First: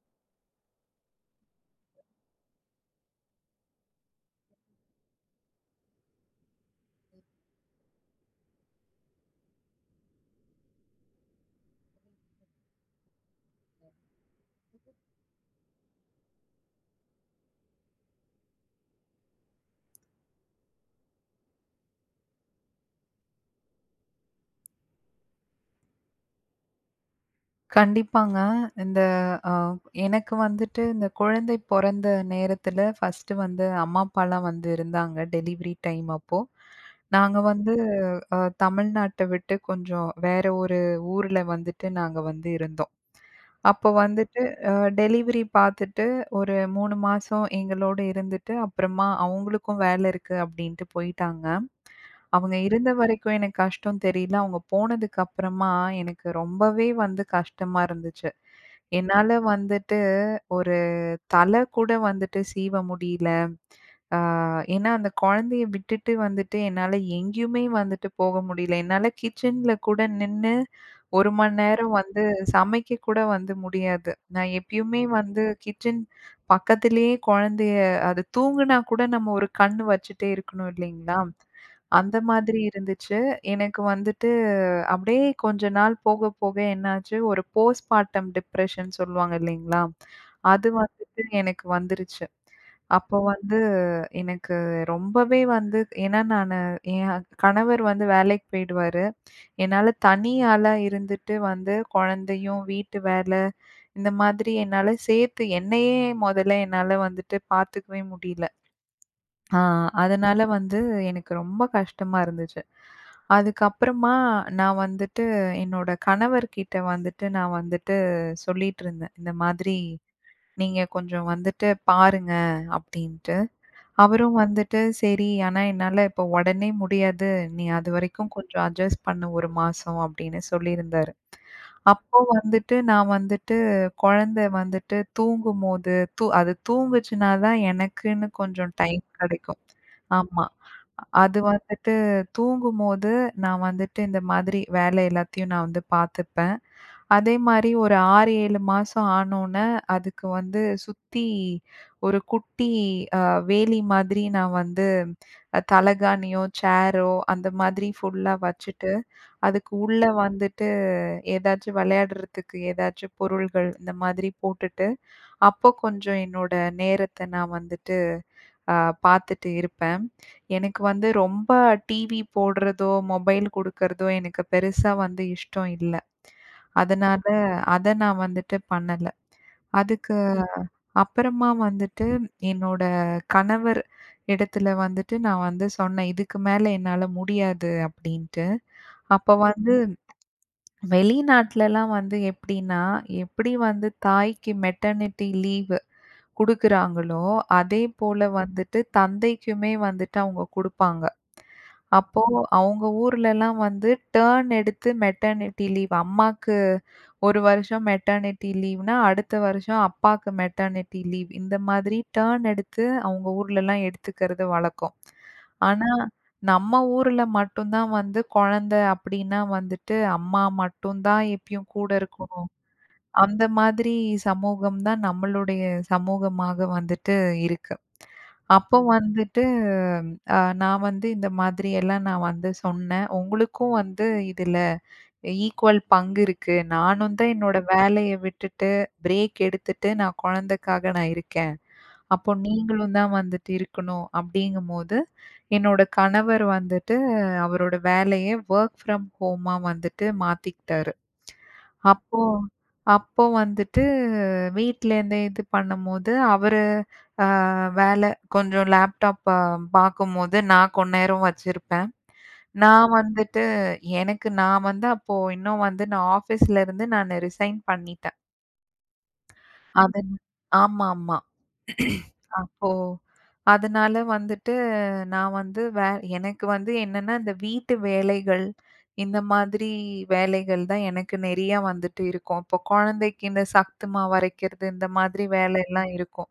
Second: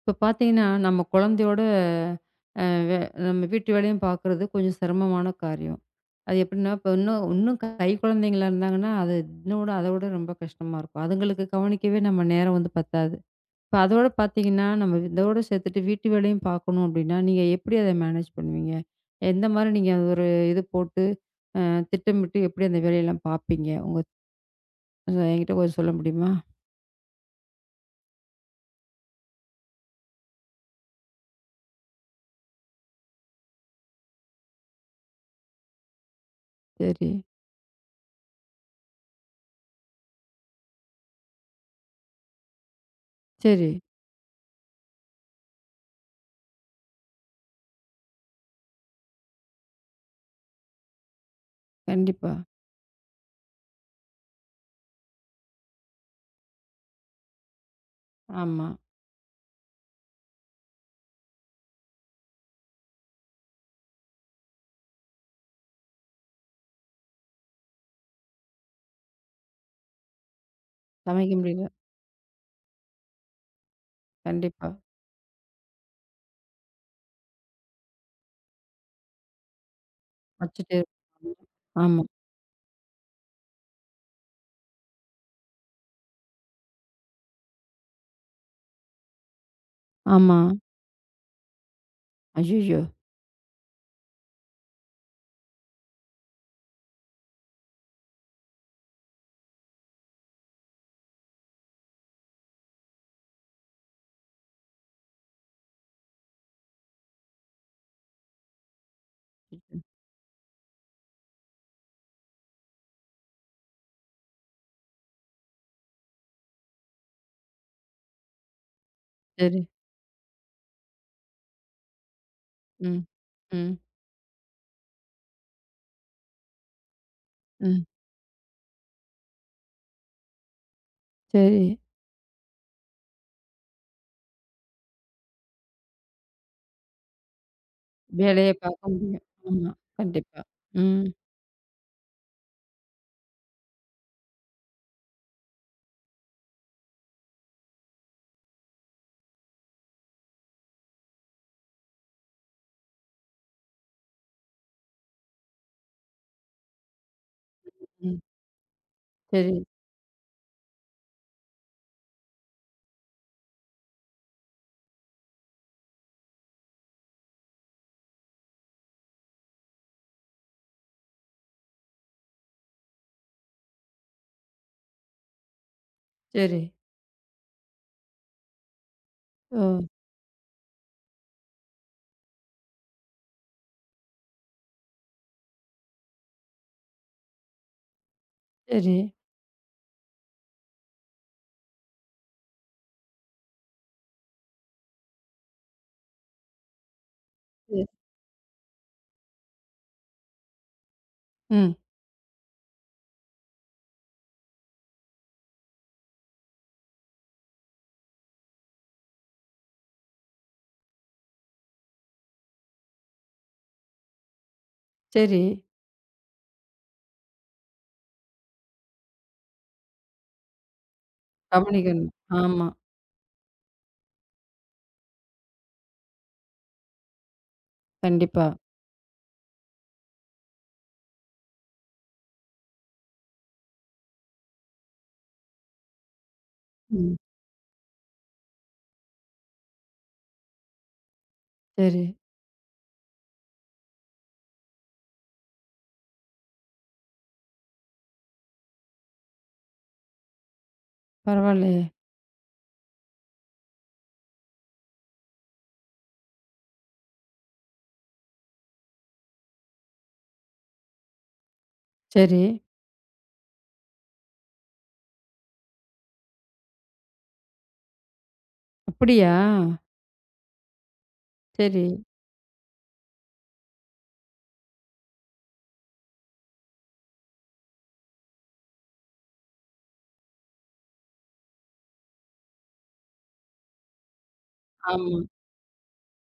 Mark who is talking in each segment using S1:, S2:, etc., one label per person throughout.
S1: இப்போ பார்த்தீங்கன்னா, நம்ம குழந்தையோட அ வே நம்ம வீட்டு வேலையும் பார்க்குறது கொஞ்சம் சிரமமான காரியம். அது எப்படின்னா, இப்போ இன்னும் இன்னும் கை குழந்தைங்களா இருந்தாங்கன்னா, அது இன்னோட அதோட ரொம்ப கஷ்டமா இருக்கும். அதுங்களுக்கு கவனிக்கவே நம்ம நேரம் வந்து பத்தாது. இப்போ அதோட பார்த்தீங்கன்னா, நம்ம இதோட சேர்த்துட்டு வீட்டு வேலையும் பார்க்கணும் அப்படின்னா, நீங்க எப்படி அத மேனேஜ் பண்ணுவீங்க? எந்த மாரி நீங்க ஒரு இது போட்டு அ திட்டமிட்டு எப்படி அந்த வேலையெல்லாம் பார்ப்பீங்க? உங்க என்கிட்ட கொஞ்சம் சொல்ல முடியுமா?
S2: கண்டிப்பாங்க. இந்த அ எனக்கு வந்துட்டு இந்த குழந்தை பொறந்த நேரத்துல ஃபர்ஸ்ட்டு வந்து அம்மா, அப்பாலாம் வந்து இருந்தாங்க. டெலிவரி டைம் அப்போ.
S1: சரி,
S2: நாங்க வந்து தமிழ்நாட்ட விட்டு கொஞ்சம் வேற ஒரு ஊர்ல வந்துட்டு நாங்க வந்து இருந்தோம்.
S1: சரி.
S2: அப்போ வந்துட்டு அ டெலிவரி பார்த்துட்டு ஒரு 3 மாசம் எங்களோட இருந்துட்டு, அப்புறமா அவங்களுக்கும் வேலை இருக்கு அப்படின்ட்டு போயிட்டாங்க.
S1: கண்டிப்பா.
S2: அவங்க இருந்த வரைக்கும் எனக்கு கஷ்டம் தெரியல. அவங்க போனதுக்கு அப்புறமா எனக்கு ரொம்பவே வந்து கஷ்டமா இருந்துச்சு.
S1: ஆமா.
S2: என்னால வந்துட்டு ஒரு தல கூட வந்துட்டு சீவ முடியல. ஆ ஏன்னா அந்த குழந்தைய விட்டுட்டு வந்துட்டு என்னால எங்கேயுமே வந்துட்டு போக முடியல. என்னால கிச்சன்ல கூட நின்னு 1
S1: சமைக்க
S2: மணி
S1: முடியல.
S2: நேரம் வந்து சமைக்க கூட வந்து முடியாது. நான்
S1: கண்டிப்பா.
S2: எப்பயுமே வந்து கிச்சன் பக்கத்திலேயே குழந்தைய அது தூங்குனா கூட நம்ம ஒரு கண்ணு வச்சுட்டே இருக்கணும்
S1: வச்சுட்டு
S2: இல்லைங்களா?
S1: இருப்பாங்க. ஆமா,
S2: அந்த மாதிரி இருந்துச்சு. எனக்கு வந்துட்டு அப்படியே கொஞ்ச நாள் போக, போக என்னாச்சு, ஒரு போஸ்ட்பார்டம் டிப்ரஷன் சொல்லுவாங்க இல்லைங்களா?
S1: ஆமா.
S2: அது வந்துட்டு எனக்கு வந்துருச்சு.
S1: அய்யய்யோ!
S2: அப்போ வந்து எனக்கு ரொம்பவே வந்து ஏன்னா நானு என் கணவர் வந்து வேலைக்கு போயிடுவாரு. என்னால தனி ஆளா இருந்துட்டு வந்து குழந்தையும், வீட்டு வேலை இந்த மாதிரி என்னால சேர்த்து என்னையே மொதல்ல என்னால வந்துட்டு பார்த்துக்கவே முடியல. ஆ அதனால வந்து எனக்கு ரொம்ப கஷ்டமா இருந்துச்சு. அதுக்கப்புறமா நான் வந்துட்டு என்னோட கணவர்கிட்ட வந்துட்டு நான் வந்துட்டு சொல்லிட்டுருந்தேன். இந்த
S1: சரி.
S2: மாதிரி நீங்க கொஞ்சம் வந்துட்டு பாருங்க
S1: ம்.
S2: அப்டின்ட்டு.
S1: ம்.
S2: அவரும் வந்துட்டு சரி, ஆனா என்னால இப்போ உடனே முடியாது. நீ
S1: ம்.
S2: அதுவரைக்கும் கொஞ்சம் அட்ஜஸ்ட் பண்ணு 1 மாசம் அப்டின்னு சொல்லியிருந்தாரு.
S1: சரி.
S2: அப்போ வந்துட்டு நான் வந்துட்டு குழந்தை வந்துட்டு தூங்கும்போது, அது தூங்குச்சுனா தான் எனக்குன்னு
S1: வேலைய
S2: கொஞ்சம்
S1: பார்க்க
S2: டைம்
S1: முடியும்.
S2: கிடைக்கும்.
S1: ஆமா. கண்டிப்பா.
S2: ஆமா.
S1: ம்.
S2: அது வந்துட்டு தூங்கும்போது நான் வந்துட்டு இந்த மாதிரி வேலை எல்லாத்தையும் நான் வந்து பார்த்துப்பேன். அதே மாரி ஒரு 6, 7 மாசம் ஆனோனே, அதுக்கு வந்து சுத்தி ஒரு குட்டி அ வேலி மாதிரி நான் வந்து தலகாணியோ, சேரோ அந்த மாதிரி
S1: ம்.
S2: ஃபுல்லா வச்சுட்டு,
S1: சரி,
S2: அதுக்கு உள்ள வந்துட்டு ஏதாச்சும் விளையாடுறதுக்கு ஏதாச்சும் பொருள்கள் இந்த மாதிரி போட்டுட்டு, அப்போ கொஞ்சம் என்னோட நேரத்த நான் வந்துட்டு அ பார்த்துட்டு இருப்பேன். எனக்கு வந்து ரொம்ப டிவி போடுறதோ, மொபைல் குடுக்கறதோ எனக்கு பெருசா வந்து இஷ்டம் இல்ல.
S1: சரி.
S2: அதனால அத நான் வந்துட்டு பண்ணல.
S1: ஓ!
S2: அதுக்கு அப்புறமா வந்துட்டு என்னோட கணவர் இடத்துல வந்துட்டு நான் வந்து சொன்னேன். இதுக்கு மேல என்னால முடியாது அப்டின்ட்டு.
S1: சரி.
S2: அப்ப வந்து ம். வெளிநாட்லலாம் வந்து எப்டின்னா, எப்டி வந்து தாய்க்கு மெட்டர்னிட்டி லீவு குடுக்குறாங்களோ, அதே
S1: சரி.
S2: போல வந்துட்டு தந்தைக்குமே வந்துட்டு அவங்க குடுப்பாங்க.
S1: ம்.
S2: அப்போ அவங்க ஊர்லலாம் வந்து டர்ன் எடுத்து மெட்டர்னிட்டி லீவ் அம்மாக்கு 1 வருஷம் மெட்டர்னிட்டி லீவ்னா, அடுத்த வருஷம் அப்பாக்கு மெட்டர்னிட்டி லீவ். இந்த மாதிரி டர்ன் எடுத்து அவங்க ஊர்லலாம் எடுத்துக்கிறது வழக்கம்.
S1: சரி.
S2: ஆனா, நம்ம ஊர்ல மட்டும் தான் வந்து குழந்தை அப்டின்னா வந்துட்டு, அம்மா மட்டும் தான் எப்பயும் கூட
S1: கவனிக்கணும்.
S2: இருக்கணும்.
S1: ஆமா.
S2: அந்த மாதிரி சமூகம் தான் நம்மளுடைய சமூகமாக வந்துட்டு இருக்கு.
S1: கண்டிப்பா.
S2: அப்போ வந்துட்டு நான் வந்து இந்த மாதிரி எல்லாம் நான் வந்து சொன்னேன். உங்களுக்கும் வந்து இதுல ஈக்குவல் பங்கு இருக்கு. நானும்
S1: ம்.
S2: தான் என்னோட வேலைய விட்டுட்டு, பிரேக் எடுத்துட்டு நான் குழந்தைக்காக நான் இருக்கேன்.
S1: சரி.
S2: அப்போ நீங்களும் தான் வந்துட்டு இருக்கணும் அப்படிங்கும்போது, என்னோட கணவர் வந்துட்டு அவரோட வேலைய வொர்க் ஃப்ரம் ஹோமா வந்துட்டு மாத்திக்கிட்டாரு.
S1: பரவாயில்லையே!
S2: அப்போ அப்போ வந்துட்டு வீட்லேருந்தே இது பண்ணும்போது, அவரு அ வேல கொஞ்சம் லேப்டாப் ப பார்க்கும்போது நான் கொஞ்ச நேரம் வச்சிருப்பேன்.
S1: சரி.
S2: நான் வந்துட்டு எனக்கு நான் வந்து அப்போ இன்னும் வந்து நான் ஆஃபீஸ்லேருந்து நானு ரிசைன் பண்ணிட்டேன்.
S1: அப்படியா?
S2: அது ஆமாமா.
S1: சரி.
S2: அப்போ அதனால வந்துட்டு நான் வந்து எனக்கு வந்து என்னன்னா, இந்த வீட்டு வேலைகள், இந்த மாதிரி வேலைகள் தான் எனக்கு நெறையா வந்துட்டு இருக்கும். இப்போ குழந்தைக்கு இந்த சத்து மாவு அரைக்கிறது, இந்த
S1: ஆமா.
S2: மாதிரி வேலைலாம் இருக்கும்.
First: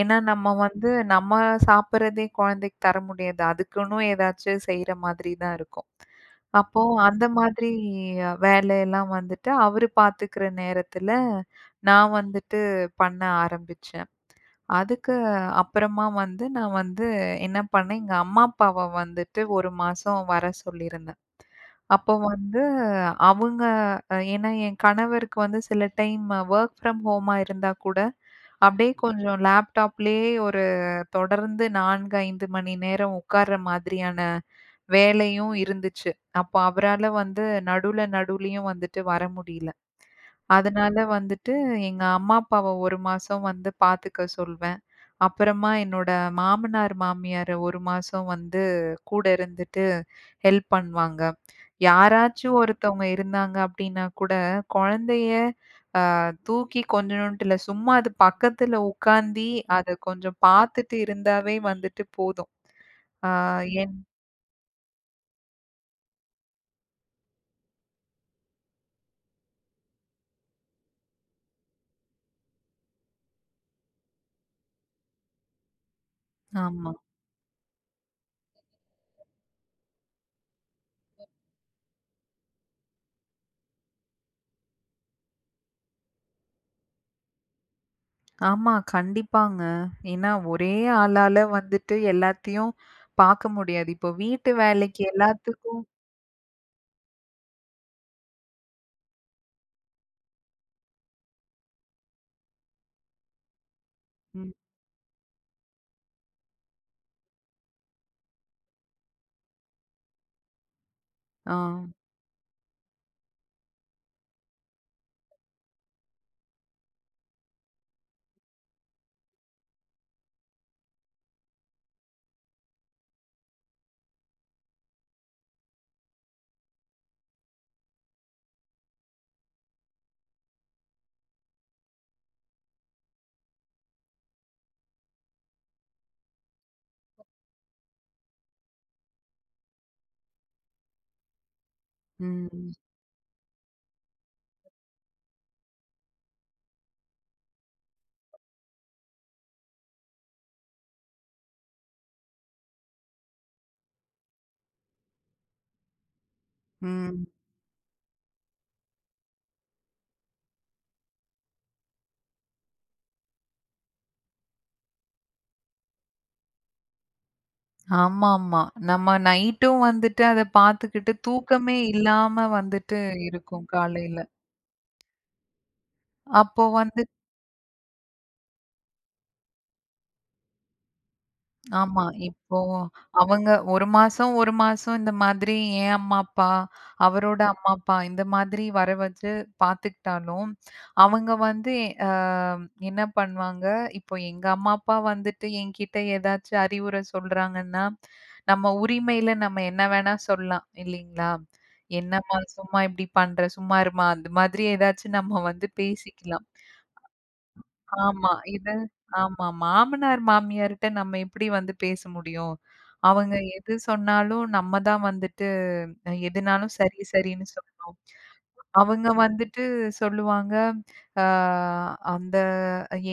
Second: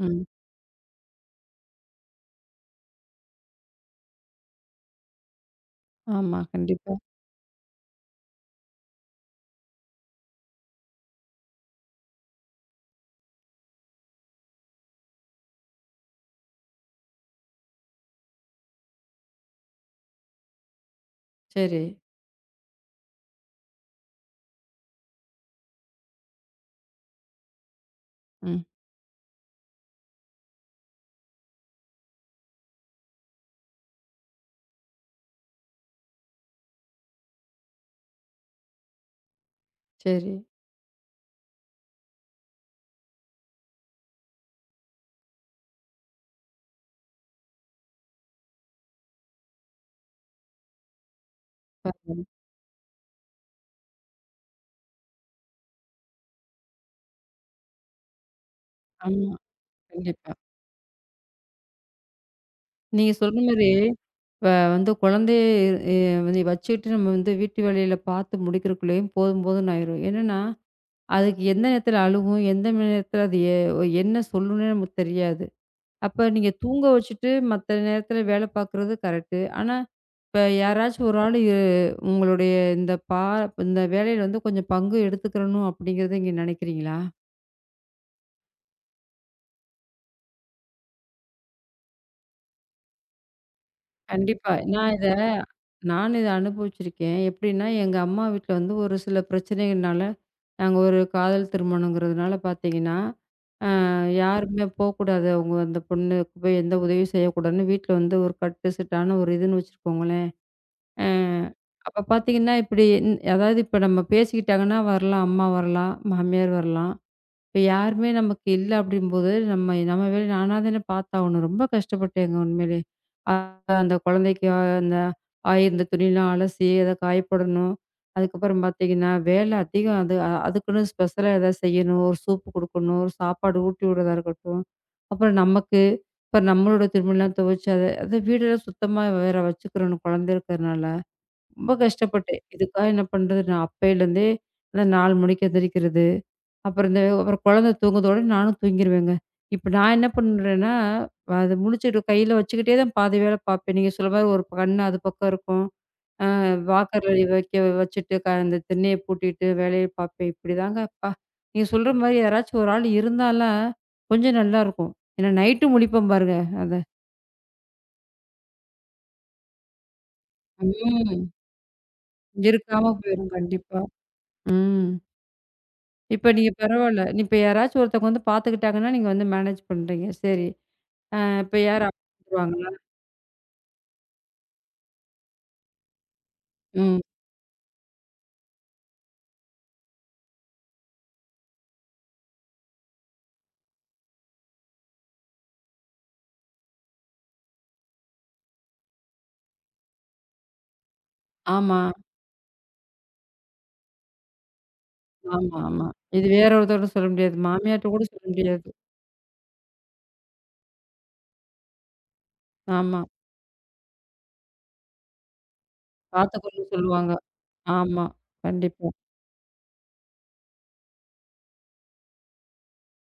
S2: ஏன்னா, நம்ம வந்து நம்ம சாப்பிடுறதே குழந்தைக்கு தர முடியாது. அதுக்குன்னு ஏதாச்சும் செய்ற மாதிரி தான் இருக்கும்.
S1: ஆமா.
S2: அப்போ
S1: கண்டிப்பா.
S2: அந்த மாதிரி வேலையெல்லாம் வந்துட்டு அவரு பார்த்துக்கிற நேரத்துல, நான் வந்துட்டு பண்ண ஆரம்பிச்சேன். அதுக்கு அப்புறமா வந்து நான் வந்து என்ன பண்ணேன், எங்க அம்மா, அப்பாவ வந்துட்டு 1 மாசம் வர சொல்லியிருந்தேன்.
S1: சரி.
S2: அப்போ வந்து அவங்க ஏன்னா என் கணவருக்கு வந்து சில டைம் வொர்க் ஃப்ரம் ஹோமா இருந்தா கூட,
S1: ம்.
S2: அப்படியே கொஞ்சம் லேப்டாப்லயே ஒரு தொடர்ந்து 4, 5 மணி நேரம் உட்கார்ற மாதிரியான வேலையும் இருந்துச்சு. அப்போ அவரால வந்து நடுவுலயும் வந்துட்டு வர முடியல.
S1: சரி.
S2: அதனால வந்துட்டு எங்க அம்மா, அப்பாவ 1 மாசம் வந்து பாத்துக்க சொல்வேன். அப்புறமா என்னோட மாமனார், மாமியார 1 மாசம் வந்து கூட இருந்துட்டு ஹெல்ப் பண்ணுவாங்க.
S1: பரவால்ல.
S2: யாராச்சும் ஒருத்தவங்க இருந்தாங்க அப்டின்னா கூட, குழந்தைய அ தூக்கி கொஞ்சணுன்ட்டு இல்ல, சும்மா அது பக்கத்துல
S1: ஆமா.
S2: உக்காந்தி, அத
S1: கண்டிப்பா.
S2: கொஞ்சம் பாத்துட்டு இருந்தாவே வந்துட்டு போதும்.
S1: நீங்க
S2: ஆ
S1: சொல்ற மாரி
S2: என்
S1: இப்ப வந்து குழந்தைய இ வந்து வச்சுட்டு நம்ம வந்து வீட்டு வேலையில பார்த்து முடிக்கிறக்குள்ளேயும் போதும் போதும்ன்னு ஆயிரும். என்னன்னா, அதுக்கு எந்த நேரத்தில அழுகும், எந்த ம நேரத்தில அது எ என்ன சொல்லும்னே நமக்கு தெரியாது. அப்ப நீங்க தூங்க
S2: ஆமா.
S1: வச்சுட்டு மத்த நேரத்தில வேலை பார்க்குறது கரெக்ட்டு. ஆனா, இப்ப யாராச்சும் ஒரு ஆளு உங்களுடைய இந்த பா இந்த வேலையில வந்து கொஞ்சம் பங்கு எடுத்துக்கிறணும் அப்படிங்கிறத நீங்க நினைக்கிறீங்களா?
S2: ஆமா, கண்டிப்பாங்க. ஏன்னா ஒரே ஆளால வந்துட்டு எல்லாத்தையும் பாக்க முடியாது. இப்போ
S1: கண்டிப்பா.
S2: வீட்டு
S1: நான்
S2: வேலைக்கு
S1: இத
S2: எல்லாத்துக்கும்
S1: நானும் இத அனுபவிச்சிருக்கேன். எப்படின்னா, எங்க அம்மா வீட்ல வந்து ஒரு சில பிரச்சனைகள்னால, நாங்க ஒரு காதல் திருமணங்கிறதுனால பார்த்தீங்கன்னா, அ
S2: ம்.
S1: யாருமே போக்கூடாது. அவங்க அந்த பொண்ணுக்கு போய் எந்த உதவியும் செய்யக்கூடாதுன்னு வீட்ல வந்து ஒரு கட்டு சிட்டான ஒரு இதுன்னு வச்சுருக்கோங்களேன். அ
S2: ஆ.
S1: அப்ப பார்த்தீங்கன்னா, இப்படி இன் அதாவது இப்ப நம்ம பேசிக்கிட்டாங்கன்னா வரலாம், அம்மா வரலாம், மாமியார் வரலாம். இப்ப யாருமே நமக்கு இல்ல அப்படிங்கும்போது, நம்ம நம்ம வேலை நானா தானே பார்த்தாகணும். ரொம்ப கஷ்டப்பட்டேங்க உண்மையிலே. அ அந்த குழந்தைக்கு அந்த ஆயிருந்த துணிலாம் அலசி, அத காய போடணும். அதுக்கப்புறம் பார்த்தீங்கன்னா, வேலை அதிகம். அதுக்குன்னு ஸ்பெஷலா எதாவது செய்யணும். ஒரு சூப்பு குடுக்கணும், ஒரு சாப்பாடு ஊட்டி விடுறதா இருக்கட்டும். அப்புறம் நமக்கு, இப்ப நம்மளோட திரும்பலாம் துவைச்சு அத அத வீடெல்லாம் சுத்தமா வேற வச்சுக்கிறணும் குழந்தை இருக்கிறனால. ரொம்ப கஷ்டப்பட்டேன்.
S2: ம்.
S1: இதுக்காக என்ன பண்றது, நான் அப்பையிலேருந்தே அந்த 4 மணிக்கு எந்திரிக்கிறது. அப்புறம் குழந்தை தூங்குதோட நானும் தூங்கிருவேங்க. இப்ப நான் என்ன பண்றேன்னா, அது முழிச்சுட்டு கையில வச்சுக்கிட்டே தான் பாதி வேலை பார்ப்பேன். நீங்க சொல்ற மாரி ஒரு கண்ணு அது பக்கம் இருக்கும். வாக்கர்ல
S2: ம்.
S1: வைக்க வச்சுட்டு அந்த திண்ணைய பூட்டிட்டு வேலைய பார்ப்பேன். இப்படிதாங்க அப்பா! நீங்க சொல்ற மாரி யாராச்சும் ஒரு ஆள் இருந்தான்னா, கொஞ்சம் நல்லாருக்கும். ஏன்னா நைட்டும் முழிப்போம் பாருங்க. அத
S2: ஆமாமா. நம்ம நைட்டும் வந்துட்டு அத பாத்துக்கிட்டு
S1: ம்.
S2: தூக்கமே இல்லாம
S1: இருக்காம
S2: வந்துட்டு
S1: போயிரும்
S2: இருக்கும்
S1: கண்டிப்பா.
S2: காலையில.
S1: ம். இப்ப நீங்க
S2: அப்போ
S1: பரவால்ல.
S2: வந்து
S1: இப்ப யாராச்சும் ஒருத்தவங்க வந்து பார்த்துக்கிட்டாங்கன்னா, நீங்க வந்து மேனேஜ் பண்றீங்க. சரி. இப்ப யார்
S2: ஆமா. இப்போ
S1: வந்துருவாங்களா?
S2: அவங்க 1 மாசம், 1 மாசம் இந்த மாதிரி என் அம்மா, அப்பா,
S1: ம்.
S2: அவரோட அம்மா, அப்பா இந்த மாதிரி வர வச்சு பார்த்துக்கிட்டாலும், அவங்க வந்து அ என்ன பண்ணுவாங்க, இப்போ எங்க அம்மா, அப்பா வந்துட்டு என்கிட்ட ஏதாச்சும் அறிவுரை சொல்றாங்கன்னா, நம்ம உரிமையில நம்ம என்ன வேணா சொல்லலாம் இல்லைங்களா?
S1: ஆமா,
S2: "என்னம்மா சும்மா இப்படி பண்ற? சும்மா இரும்மா" அந்த மாதிரி ஏதாச்சும் நம்ம
S1: ஆமா,
S2: வந்து
S1: ஆமா. இது
S2: பேசிக்கலாம்.
S1: வேற ஒருத்தரோட சொல்ல முடியாது. மாமியார்ட்ட கூட சொல்ல
S2: ஆமா.
S1: முடியாது.
S2: இது ஆமா. மாமனார், மாமியார்ட்ட நம்ம எப்படி வந்து பேச முடியும்?
S1: ஆமா.
S2: அவங்க எது சொன்னாலும் நம்ம தான் வந்துட்டு
S1: பாத்துக்கணும்னு
S2: எதுனாலும் சரி,
S1: சொல்லுவாங்க.
S2: சரின்னு சொல்லணும்.
S1: ஆமா. கண்டிப்பா.
S2: அவங்க வந்துட்டு சொல்லுவாங்க, "ஆ அந்த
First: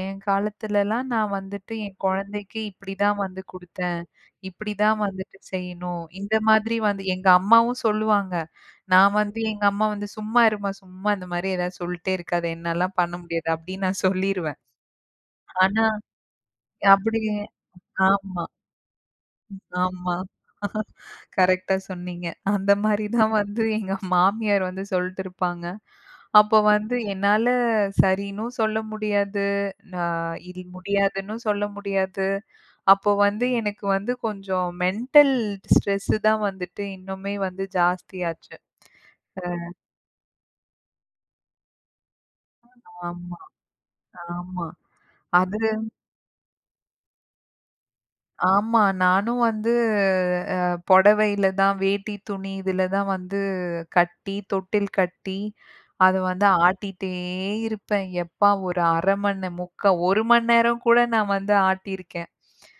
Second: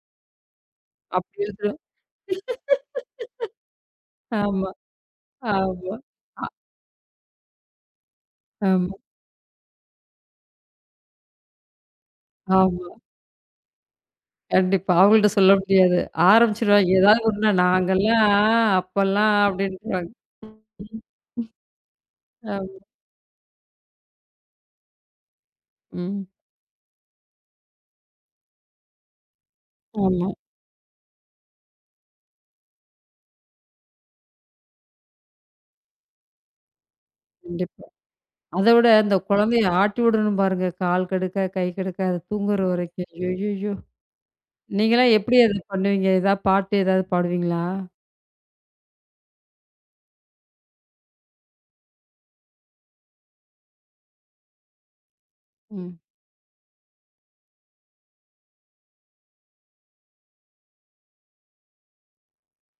S2: என் காலத்துலலாம் நான்
S1: அப்படியே சொல்லு
S2: வந்துட்டு என் குழந்தைக்கு இப்படி தான் வந்து குடுத்தேன்.
S1: ஆமா,
S2: இப்படி தான் வந்துட்டு
S1: ஆமா.
S2: செய்யணும்." இந்த
S1: அ
S2: மாதிரி வந்து எங்க அம்மாவும் சொல்லுவாங்க.
S1: ஆமா,
S2: நான் வந்து எங்க அம்மா வந்து, "சும்மா இரும்மா, சும்மா இந்த மாரி ஏதாவது சொல்ட்டே இருக்காத.
S1: ஆமா.
S2: என்னாலாம் பண்ண முடியாது." அப்படின்னு நான் சொல்லிருவேன்.
S1: கண்டிப்பா. அவங்கள்ட்ட சொல்ல
S2: ஆனா
S1: முடியாது. ஆரம்பிச்சுருவாங்க. ஏதாவது
S2: அப்படி
S1: ஒண்ணுனா
S2: ஆமா,
S1: நாங்கலாம் அப்பலாம் அப்படின்றாங்க.
S2: ஆமா.
S1: ம்.
S2: கரெக்ட்டா சொன்னீங்க.
S1: ஆமா.
S2: அந்த மாரி தான் வந்து எங்க மாமியார் வந்து சொல்ட்டு இருப்பாங்க.
S1: ம்.
S2: அப்போ வந்து என்னால சரின்னும் சொல்ல முடியாது.
S1: ஆமா.
S2: நான் முடியாதுன்னும் சொல்ல முடியாது. அப்போ வந்து எனக்கு வந்து கொஞ்சம் மென்டல் ஸ்ட்ரெஸ் தான் வந்துட்டு இன்னுமே வந்து
S1: கண்டிப்பா.
S2: ஜாஸ்தியாச்சு.
S1: அத விட இந்த குழந்தைய
S2: அ
S1: ஆட்டி விடணும் பாருங்க. கால் கடுக்க, கை கடுக்க அது தூங்குற வரைக்கும்.
S2: ஆமா,
S1: ஐய்யய்யோ!
S2: ஆமா.
S1: நீங்கலாம் எப்படி அத
S2: அது
S1: பண்ணுவீங்க? ஏதாவது பாட்டு ஏதாவது பாடுவீங்களா?
S2: ஆமா. நானும் வந்து அ புடவையில தான் வேட்டி துணி இதில தான் வந்து கட்டி, தொட்டில் கட்டி,
S1: ம்.
S2: அத வந்து ஆட்டிட்டே இருப்பேன். எப்பா ஒரு 1/2 மணி முக்கா 1 மணி நேரம் கூட நான் வந்து ஆட்டியிருக்கேன்.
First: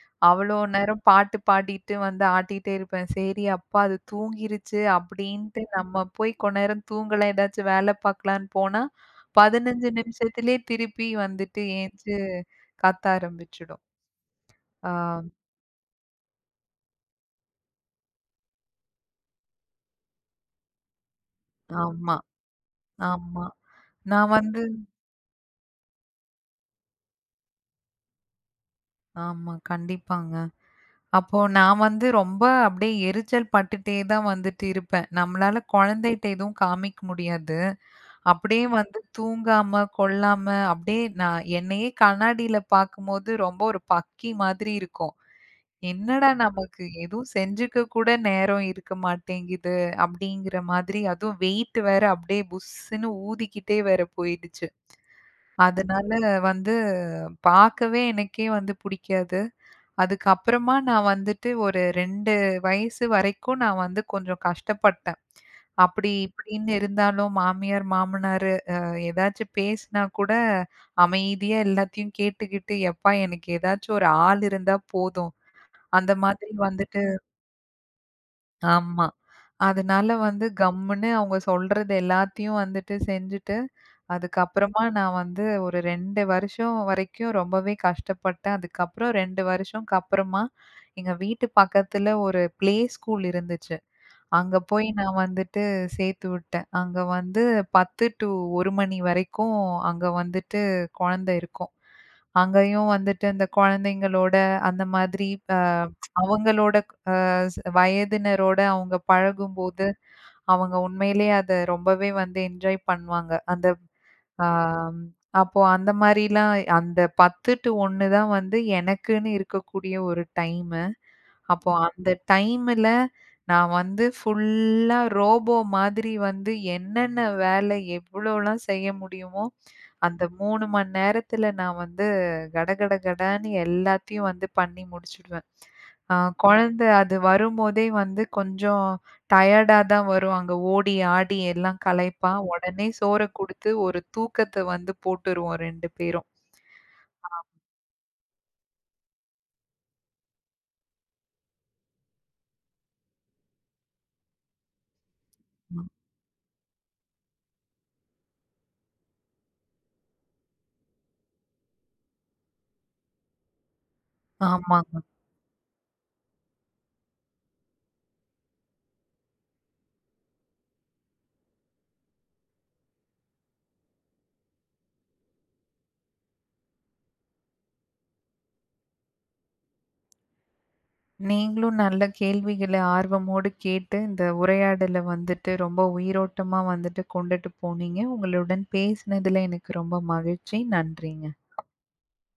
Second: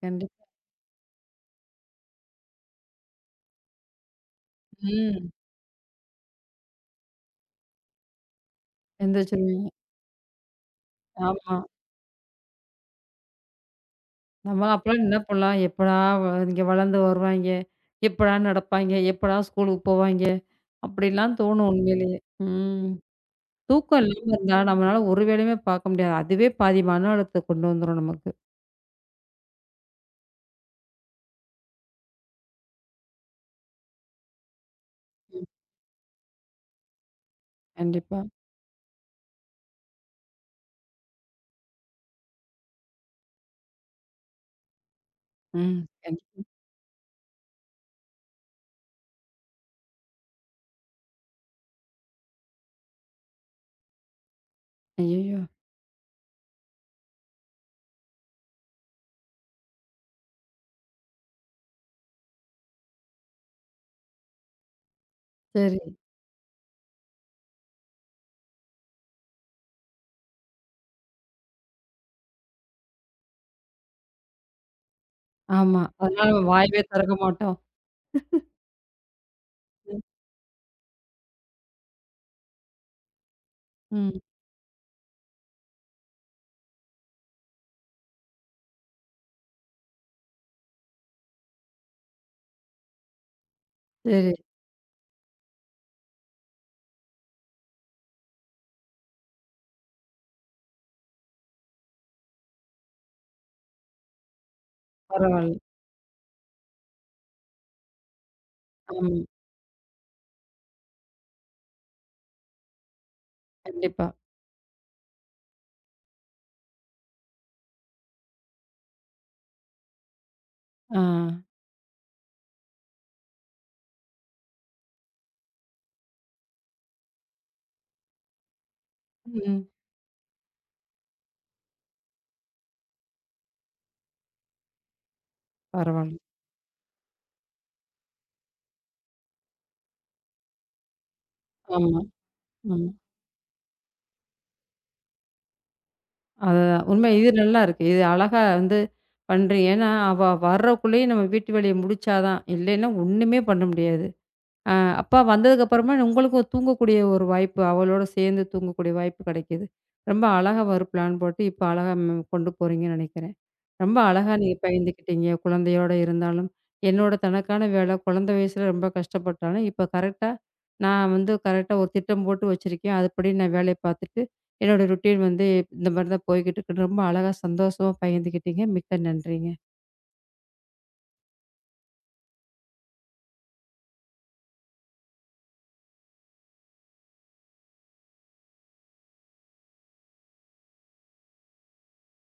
S1: கண்டிப்பா.
S2: அவ்வளோ நேரம் பாட்டு பாடிட்டு வந்து ஆட்டிட்டே இருப்பேன். சரி அப்பா அது தூங்கிருச்சு
S1: ம்.
S2: அப்படின்ட்டு நம்ம போய் கொஞ்ச நேரம் தூங்கலாம், ஏதாச்சும் வேலை பார்க்கலான்னு போனா,
S1: எந்திரிச்சிருவீங்க.
S2: 15 நிமிஷத்திலேயே திருப்பி
S1: ஆமா.
S2: வந்துட்டு ஏந்திச்சு கத்த ஆரம்பிச்சுடும்.
S1: நம்ம
S2: ஆ
S1: அப்பலாம் என்ன பண்ணலாம்? எப்படா இங்க வளர்ந்து வருவாய்ங்க? எப்படா நடப்பாய்ங்க? எப்படா ஸ்கூலுக்கு போவாய்ங்க? அப்படிலாம் தோணும்
S2: ஆமா.
S1: உண்மையிலேயே. ம்.
S2: ஆமா.
S1: தூக்கம் இல்லாம
S2: நான்
S1: இருந்தா
S2: வந்து
S1: நம்மளால ஒரு வேலையுமே பார்க்க முடியாது. அதுவே பாதி மன அழுத்தத்த கொண்டு வந்துரும் நமக்கு.
S2: ஆமா, கண்டிப்பாங்க. அப்போ நான் வந்து ரொம்ப அப்படியே எரிச்சல் பட்டுட்டே தான் வந்துட்டு இருப்பேன்.
S1: ம்.
S2: நம்மளால குழந்தைட்ட எதுவும் காமிக்க முடியாது.
S1: கண்டிப்பா.
S2: அப்படியே வந்து தூங்காம, கொள்ளாம அப்படியே நான் என்னையே கண்ணாடியில பார்க்கும்போது ரொம்ப ஒரு பக்கி மாதிரி இருக்கும்.
S1: ம்.
S2: என்னடா
S1: கண்டிப்பா.
S2: நமக்கு எதுவும் செஞ்சுக்க கூட நேரம் இருக்க மாட்டேங்குது அப்படிங்கிற மாதிரி, அதுவும் வெயிட் வேற அப்படியே புஸ்ன்னு ஊதிக்கிட்டே வேற போயிடுச்சு.
S1: ஐயய்யோ!
S2: அதனால வந்து பார்க்கவே எனக்கே வந்து பிடிக்காது. அதுக்கப்புறமா நான் வந்துட்டு ஒரு 2 வயசு வரைக்கும் நான் வந்து கொஞ்சம் கஷ்டப்பட்டேன்.
S1: சரி.
S2: அப்படி இப்படின்னு இருந்தாலும் மாமியார், மாமனாரு ஏதாச்சும் பேசினா கூட அமைதியா எல்லாத்தையும் கேட்டுக்கிட்டு, "எப்பா எனக்கு ஏதாச்சும் ஒரு ஆள் இருந்தா போதும்."
S1: ஆமா.
S2: அந்த
S1: அதனால நம்ம
S2: மாதிரி
S1: வாயவே
S2: வந்துட்டு
S1: திறக்க மாட்டோம்.
S2: ஆமா.
S1: ம்.
S2: அதனால வந்து கம்முன்னு அவங்க சொல்றது எல்லாத்தையும் வந்துட்டு செஞ்சுட்டு,
S1: ம்.
S2: அதுக்கப்புறமா நான் வந்து ஒரு 2 வருஷம் வரைக்கும் ரொம்பவே கஷ்டப்பட்டேன். அதுக்கப்புறம் 2 வருஷம்க்கு அப்புறமா, எங்க வீட்டு பக்கத்துல ஒரு ப்ளே ஸ்கூல் இருந்துச்சு.
S1: சரி.
S2: அங்க போய் நான் வந்துட்டு சேர்த்து விட்டேன். அங்க வந்து 10 டூ 1 மணி வரைக்கும் அங்க வந்துட்டு குழந்தை இருக்கும். அங்கேயும் வந்துட்டு அந்த குழந்தைங்களோட அந்த மாதிரி
S1: பரவால்ல.
S2: அ அவங்களோட வயதினரோட அவங்க
S1: ஆமா.
S2: பழகும்போது, அவங்க உண்மையிலேயே அத ரொம்பவே வந்து என்ஜாய் பண்ணுவாங்க. அந்த
S1: கண்டிப்பா.
S2: ஆம் அப்போ அந்த மாரிலாம் அந்த 10 டூ 1 தான் வந்து எனக்குன்னு இருக்கக்கூடிய ஒரு டைமு.
S1: ஆ.
S2: அப்போ அந்த டைம்ல நான் வந்து ஃபுல்லா ரோபோ மாதிரி வந்து என்னென்ன வேலை எவ்வளோலாம் செய்ய முடியுமோ,
S1: ம்.
S2: அந்த 3 மணி நேரத்துல நான் வந்து கடகட கடன்னு எல்லாத்தையும் வந்து பண்ணி முடிச்சுடுவேன். அ
S1: பரவால்ல.
S2: குழந்த அது வரும்போதே வந்து கொஞ்சம் டயர்டா தான் வரும். அங்க ஓடி ஆடி எல்லாம்
S1: ஆமா.
S2: களைப்பா.
S1: ஆமா.
S2: உடனே சோற குடுத்து ஒரு தூக்கத்த வந்து போட்டுருவோம் 2 பேரும்.
S1: அதுதான். உண்மை இது நல்லா இருக்கு. இது அழகா வந்து பண்றீங்க. ஏன்னா, அவ வர்றக்குள்ளயே நம்ம வீட்டு வேலைய முடிச்சா தான். இல்லைன்னா ஒண்ணுமே பண்ண முடியாது. அப்பா வந்ததுக்கு
S2: ம்.
S1: அப்புறமா உங்களுக்கும் தூங்கக்கூடிய ஒரு வாய்ப்பு, அவளோட சேர்ந்து தூங்கக்கூடிய வாய்ப்பு கிடைக்குது. ரொம்ப அழகா ஒரு பிளான் போட்டு இப்ப அழகா ம் கொண்டு போறீங்கன்னு நெனைக்கிறேன். ரொம்ப அழகா நீங்க
S2: ஆமாங்க.
S1: பகிர்ந்துக்கிட்டீங்க. குழந்தையோட இருந்தாலும், என்னோட தனக்கான வேலை குழந்தை வயசுல ரொம்ப கஷ்டப்பட்டாலும், இப்ப கரெக்ட்டா நான் வந்து கரெக்ட்டா ஒரு திட்டம் போட்டு வச்சிருக்கேன். அதுபடி நான் வேலைய பார்த்துட்டு, என்னோட ரொட்டீன் வந்து இந்த மாரி தான் போய்க்கிட்டுருக்குன்னு ரொம்ப அழகா சந்தோஷமா பகிர்ந்துக்கிட்டீங்க. மிக்க நன்றிங்க.
S2: நீங்களும் நல்ல கேள்விகள ஆர்வமோடு கேட்டு இந்த உரையாடல வந்துட்டு ரொம்ப உயிரோட்டமா வந்துட்டு கொண்டுட்டு போனீங்க. உங்களுடன் பேசினதுல எனக்கு ரொம்ப மகிழ்ச்சி. நன்றிங்க.